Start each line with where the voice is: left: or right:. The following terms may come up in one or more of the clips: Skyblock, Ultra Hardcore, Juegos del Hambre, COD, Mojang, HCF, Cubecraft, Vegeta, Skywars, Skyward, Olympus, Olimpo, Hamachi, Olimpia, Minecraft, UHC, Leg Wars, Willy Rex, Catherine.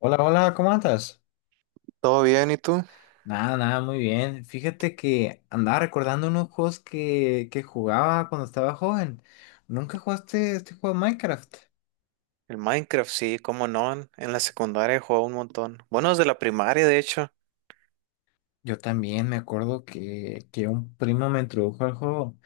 left: Hola, hola, ¿cómo andas?
right: ¿Todo bien? ¿Y tú?
left: Nada, muy bien. Fíjate que andaba recordando unos juegos que jugaba cuando estaba joven. ¿Nunca jugaste este juego de Minecraft?
right: El Minecraft, sí, cómo no. En la secundaria jugaba un montón. Bueno, desde la primaria, de hecho.
left: Yo también me acuerdo que un primo me introdujo al juego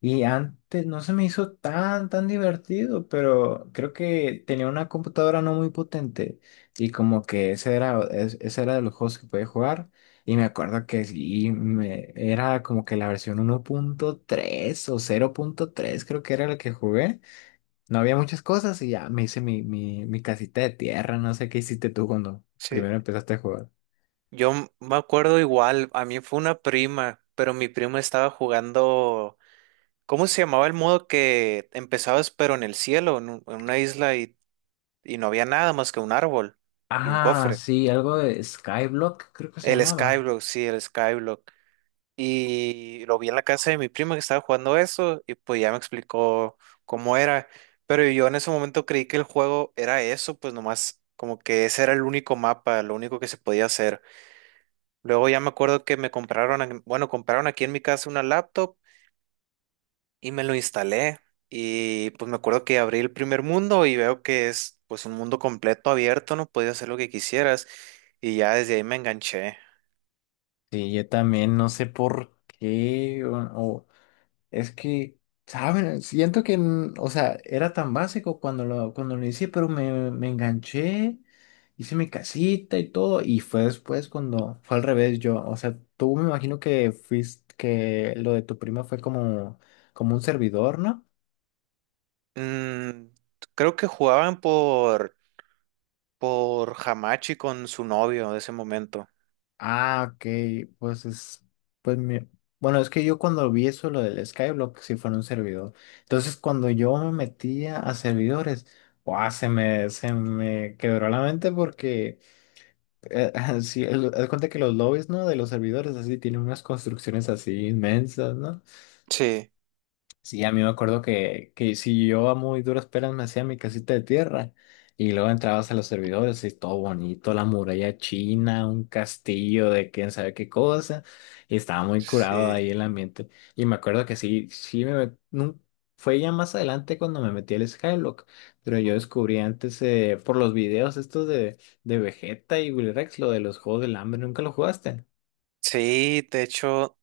left: y antes no se me hizo tan divertido, pero creo que tenía una computadora no muy potente y como que ese era de los juegos que podía jugar y me acuerdo que sí, era como que la versión uno punto tres o cero punto tres creo que era la que jugué. No había muchas cosas y ya me hice mi casita de tierra, no sé qué hiciste tú cuando
right: Sí.
left: primero empezaste a jugar.
right: Yo me acuerdo igual, a mí fue una prima, pero mi prima estaba jugando. ¿Cómo se llamaba el modo que empezabas, pero en el cielo, en una isla y no había nada más que un árbol y un
left: Ah,
right: cofre?
left: sí, algo de Skyblock, creo que se
right: El
left: llamaba.
right: Skyblock, sí, el Skyblock. Y lo vi en la casa de mi prima que estaba jugando eso y pues ya me explicó cómo era. Pero yo en ese momento creí que el juego era eso, pues nomás como que ese era el único mapa, lo único que se podía hacer. Luego ya me acuerdo que me compraron, bueno, compraron aquí en mi casa una laptop y me lo instalé. Y pues me acuerdo que abrí el primer mundo y veo que es pues un mundo completo abierto, no podías hacer lo que quisieras. Y ya desde ahí me enganché.
left: Sí, yo también no sé por qué, es que, ¿saben? Siento que, o sea, era tan básico cuando cuando lo hice, pero me enganché, hice mi casita y todo, y fue después cuando fue al revés yo, o sea, tú me imagino que fuiste, que lo de tu prima fue como, como un servidor, ¿no?
right: Mm, creo que jugaban por Hamachi con su novio de ese momento.
left: Ah, ok, pues es, pues mi- bueno, es que yo cuando vi eso, lo del Skyblock, sí fue en un servidor. Entonces, cuando yo me metía a servidores, ¡guau! Se me quebró la mente porque, eh, sí, haz cuenta que los lobbies, ¿no? De los servidores así tienen unas construcciones así inmensas, ¿no?
right: Sí,
left: Sí, a mí me acuerdo que si yo a muy duras penas me hacía mi casita de tierra y luego entrabas a los servidores y todo bonito, la muralla china, un castillo de quién sabe qué cosa, y estaba muy curado
right: sí,
left: ahí el ambiente. Y me acuerdo que sí, fue ya más adelante cuando me metí al Skylock, pero yo descubrí antes por los videos de Vegeta y Willy Rex, lo de los Juegos del Hambre, ¿nunca lo jugaste?
right: sí, de hecho,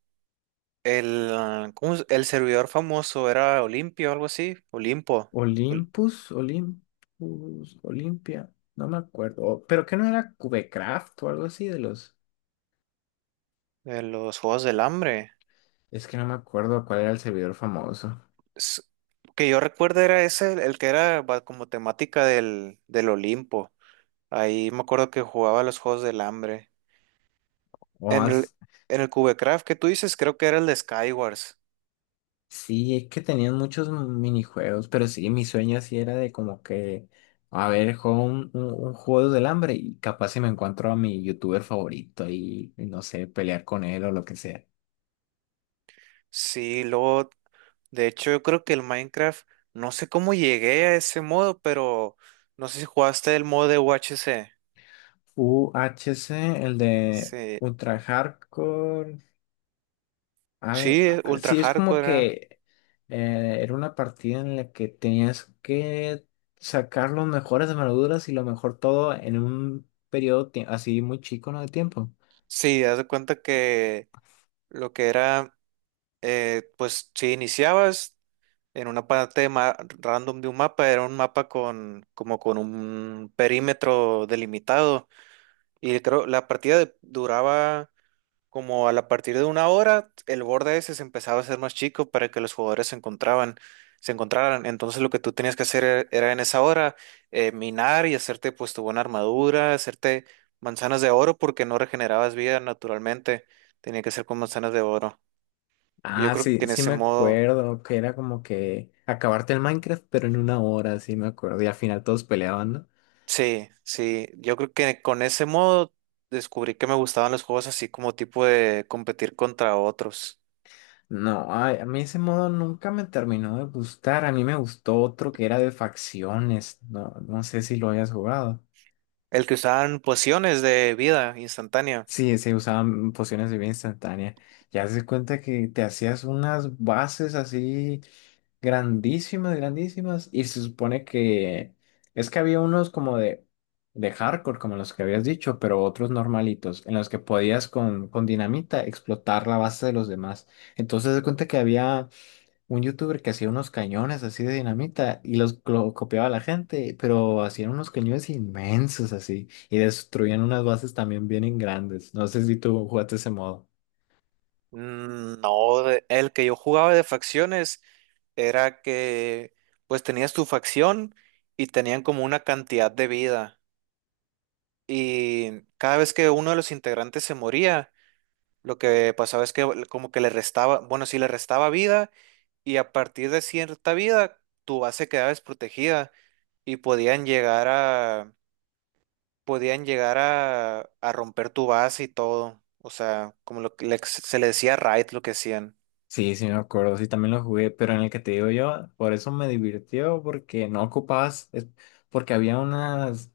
right: el, ah, ¿cómo es? El servidor famoso era Olimpio, algo así, Olimpo, Ol-
left: Olympus, Olympus, Olimpia, no me acuerdo. Pero que no era Cubecraft o algo así de los.
right: de los Juegos del Hambre.
left: Es que no me acuerdo cuál era el servidor famoso.
right: S- que yo recuerdo era ese, el que era como temática del Olimpo. Ahí me acuerdo que jugaba los Juegos del Hambre.
left: O
right: En el,
left: as-
right: en el Cubecraft que tú dices, creo que era el de Skywars.
left: Sí, es que tenían muchos minijuegos, pero sí, mi sueño así era de como que, a ver, juego un juego del hambre y capaz si me encuentro a mi youtuber favorito y no sé, pelear con él o lo que sea.
right: Sí, luego. De hecho, yo creo que el Minecraft, no sé cómo llegué a ese modo, pero no sé si jugaste el modo de UHC.
left: UHC el de
right: Sí,
left: Ultra Hardcore.
right: sí, ultra
left: Sí, es como
right: hardcore era.
left: que era una partida en la que tenías que sacar los mejores armaduras y lo mejor todo en un periodo así muy chico, ¿no? De tiempo.
right: Sí, haz de cuenta que lo que era, pues si iniciabas en una parte random de un mapa, era un mapa con como con un perímetro delimitado. Y creo la partida duraba como a la partir de una hora, el borde ese se empezaba a hacer más chico para que los jugadores se encontraban, se encontraran. Entonces lo que tú tenías que hacer era en esa hora, minar y hacerte pues tu buena armadura, hacerte manzanas de oro porque no regenerabas vida naturalmente. Tenía que ser con manzanas de oro. Yo
left: Ah,
right: creo que
left: sí,
right: en
left: sí
right: ese
left: me
right: modo,
left: acuerdo que era como que acabarte el Minecraft, pero en una hora, sí me acuerdo. Y al final todos peleaban, ¿no?
right: sí, sí, yo creo que con ese modo descubrí que me gustaban los juegos así como tipo de competir contra otros.
left: No, ay, a mí ese modo nunca me terminó de gustar. A mí me gustó otro que era de facciones. No, no sé si lo hayas jugado.
right: El que usaban pociones de vida instantánea.
left: Sí, se usaban pociones de vida instantánea. Ya se cuenta que te hacías unas bases así grandísimas, grandísimas. Y se supone que es que había unos como de hardcore, como los que habías dicho, pero otros normalitos, en los que podías con dinamita explotar la base de los demás. Entonces se cuenta que había un youtuber que hacía unos cañones así de dinamita y los lo copiaba a la gente, pero hacían unos cañones inmensos así y destruían unas bases también bien grandes. No sé si tú jugaste ese modo.
right: Mm, no, el que yo jugaba de facciones era que pues tenías tu facción y tenían como una cantidad de vida y cada vez que uno de los integrantes se moría, lo que pasaba es que como que le restaba, bueno, sí le restaba vida y a partir de cierta vida tu base quedaba desprotegida y podían llegar a, a romper tu base y todo, o sea, como lo que se le decía raid lo que hacían.
left: Sí, sí me acuerdo, sí también lo jugué, pero en el que te digo yo, por eso me divirtió, porque no ocupabas, porque había unas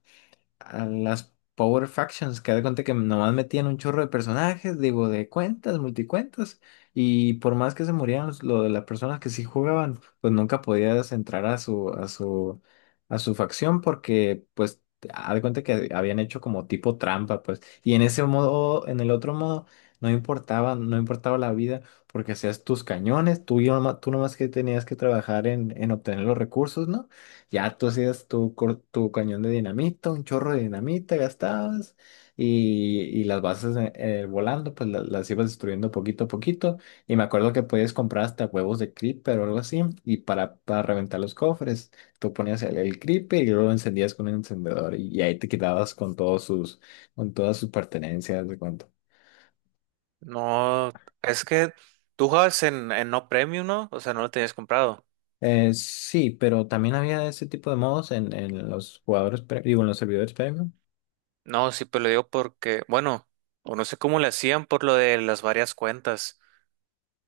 left: a las Power Factions, que haz de cuenta que nomás metían un chorro de personajes, digo, de cuentas, multicuentas, y por más que se murieran lo de las personas que sí jugaban, pues nunca podías entrar a a su facción porque, pues, haz de cuenta que habían hecho como tipo trampa, pues, y en ese modo, en el otro modo, no importaba la vida, porque hacías tus cañones, tú, y tú nomás que tenías que trabajar en obtener los recursos, ¿no? Ya tú hacías tu cañón de dinamita, un chorro de dinamita gastabas y las bases volando, las, ibas destruyendo poquito a poquito. Y me acuerdo que podías comprar hasta huevos de creeper o algo así y para reventar los cofres, tú ponías el creeper y luego lo encendías con un encendedor y ahí te quedabas con con todas sus pertenencias de cuento.
right: No, es que tú jugabas en No Premium, ¿no? O sea, no lo tenías comprado.
left: Sí, pero también había ese tipo de modos en los jugadores, digo, en los servidores premium.
right: No, sí, pero lo digo porque, bueno, o no sé cómo le hacían por lo de las varias cuentas,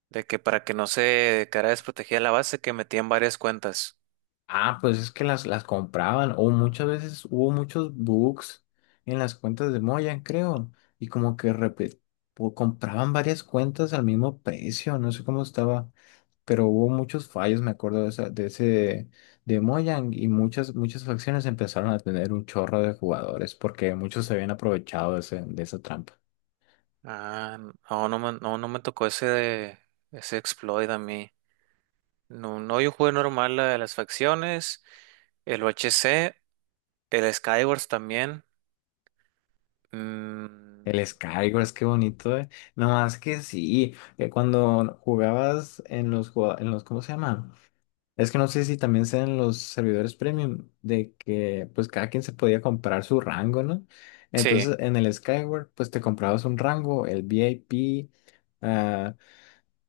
right: de que para que no se quedara desprotegida la base, que metían varias cuentas.
left: Ah, pues es que las compraban o muchas veces hubo muchos bugs en las cuentas de Moyan, creo, y como que o compraban varias cuentas al mismo precio, no sé cómo estaba, pero hubo muchos fallos, me acuerdo de ese de Mojang y muchas facciones empezaron a tener un chorro de jugadores porque muchos se habían aprovechado de esa trampa.
right: Ah, no, no me, no, no me tocó ese, ese exploit a mí. No, no, yo jugué normal la de las facciones, el O H C, el Skywars también.
left: El
right: Mm,
left: Skywars, qué bonito, eh. No más que sí, que cuando jugabas en en los ¿cómo se llama? Es que no sé si también sean los servidores premium, de que pues cada quien se podía comprar su rango, ¿no?
right: sí.
left: Entonces en el Skyward pues te comprabas un rango, el VIP, ah,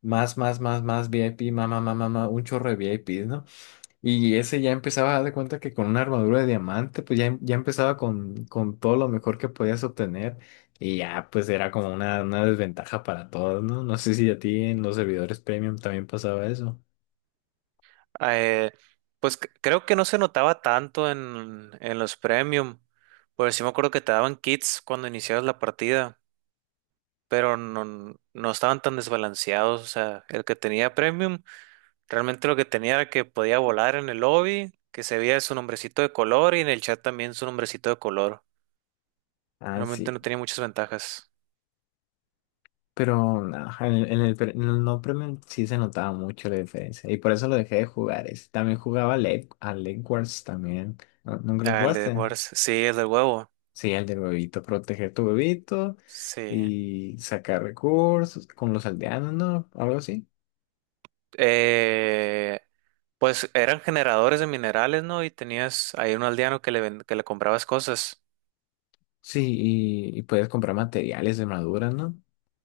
left: más VIP, más, un chorro de VIPs, ¿no? Y ese ya empezaba a dar de cuenta que con una armadura de diamante pues ya, ya empezaba con todo lo mejor que podías obtener y ya pues era como una desventaja para todos, ¿no? No sé si a ti en los servidores premium también pasaba eso.
right: Eh, pues creo que no se notaba tanto en los premium, porque sí me acuerdo que te daban kits cuando iniciabas la partida, pero no, no estaban tan desbalanceados. O sea, el que tenía premium, realmente lo que tenía era que podía volar en el lobby, que se veía su nombrecito de color y en el chat también su nombrecito de color.
left: Ah, sí.
right: Realmente no tenía muchas ventajas.
left: Pero no, en el en el no premium sí se notaba mucho la diferencia. Y por eso lo dejé de jugar ese. También jugaba a Leg Wars también. ¿Nunca lo
right: Ah, el de
left: jugaste?
right: Wars, sí, el del huevo,
left: Sí, el del huevito. Proteger tu huevito
right: sí.
left: y sacar recursos con los aldeanos, ¿no? Algo así.
right: eh, pues eran generadores de minerales, ¿no? Y tenías ahí un aldeano que que le comprabas cosas.
left: Sí, y puedes comprar materiales de madura, ¿no?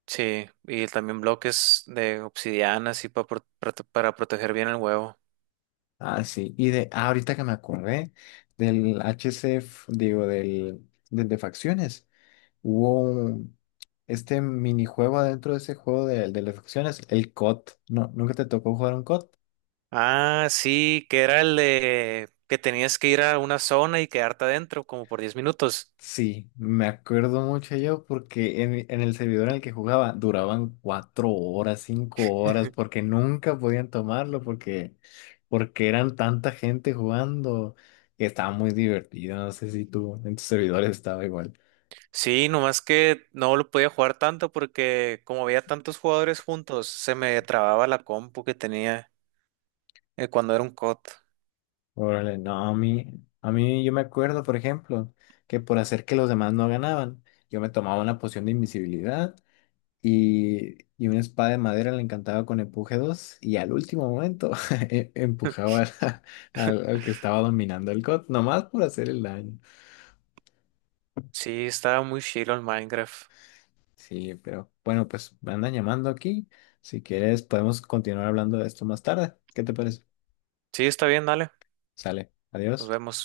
right: Sí, y también bloques de obsidiana, así pa para proteger bien el huevo.
left: Ah, sí. Y ahorita que me acordé del HCF, digo, del de facciones. Hubo un- este minijuego adentro de ese juego de las acciones, el COD. No, ¿nunca te tocó jugar un COD?
right: Ah, sí, que era el de que tenías que ir a una zona y quedarte adentro como por 10 minutos.
left: Sí, me acuerdo mucho yo porque en el servidor en el que jugaba duraban 4 horas, 5 horas, porque nunca podían tomarlo, porque eran tanta gente jugando que estaba muy divertido. No sé si tú en tus servidores estaba igual.
right: Sí, nomás que no lo podía jugar tanto porque como había tantos jugadores juntos, se me trababa la compu que tenía cuando era un COD.
left: Órale, no, a mí yo me acuerdo, por ejemplo, que por hacer que los demás no ganaban, yo me tomaba una poción de invisibilidad y una espada de madera la encantaba con empuje 2 y al último momento e- empujaba a- al que estaba dominando el COD, nomás por hacer el daño.
right: Sí, estaba muy chilo el Minecraft.
left: Sí, pero bueno, pues me andan llamando aquí. Si quieres, podemos continuar hablando de esto más tarde. ¿Qué te parece?
right: Sí, está bien, dale.
left: Sale,
right: Nos
left: adiós.
right: vemos.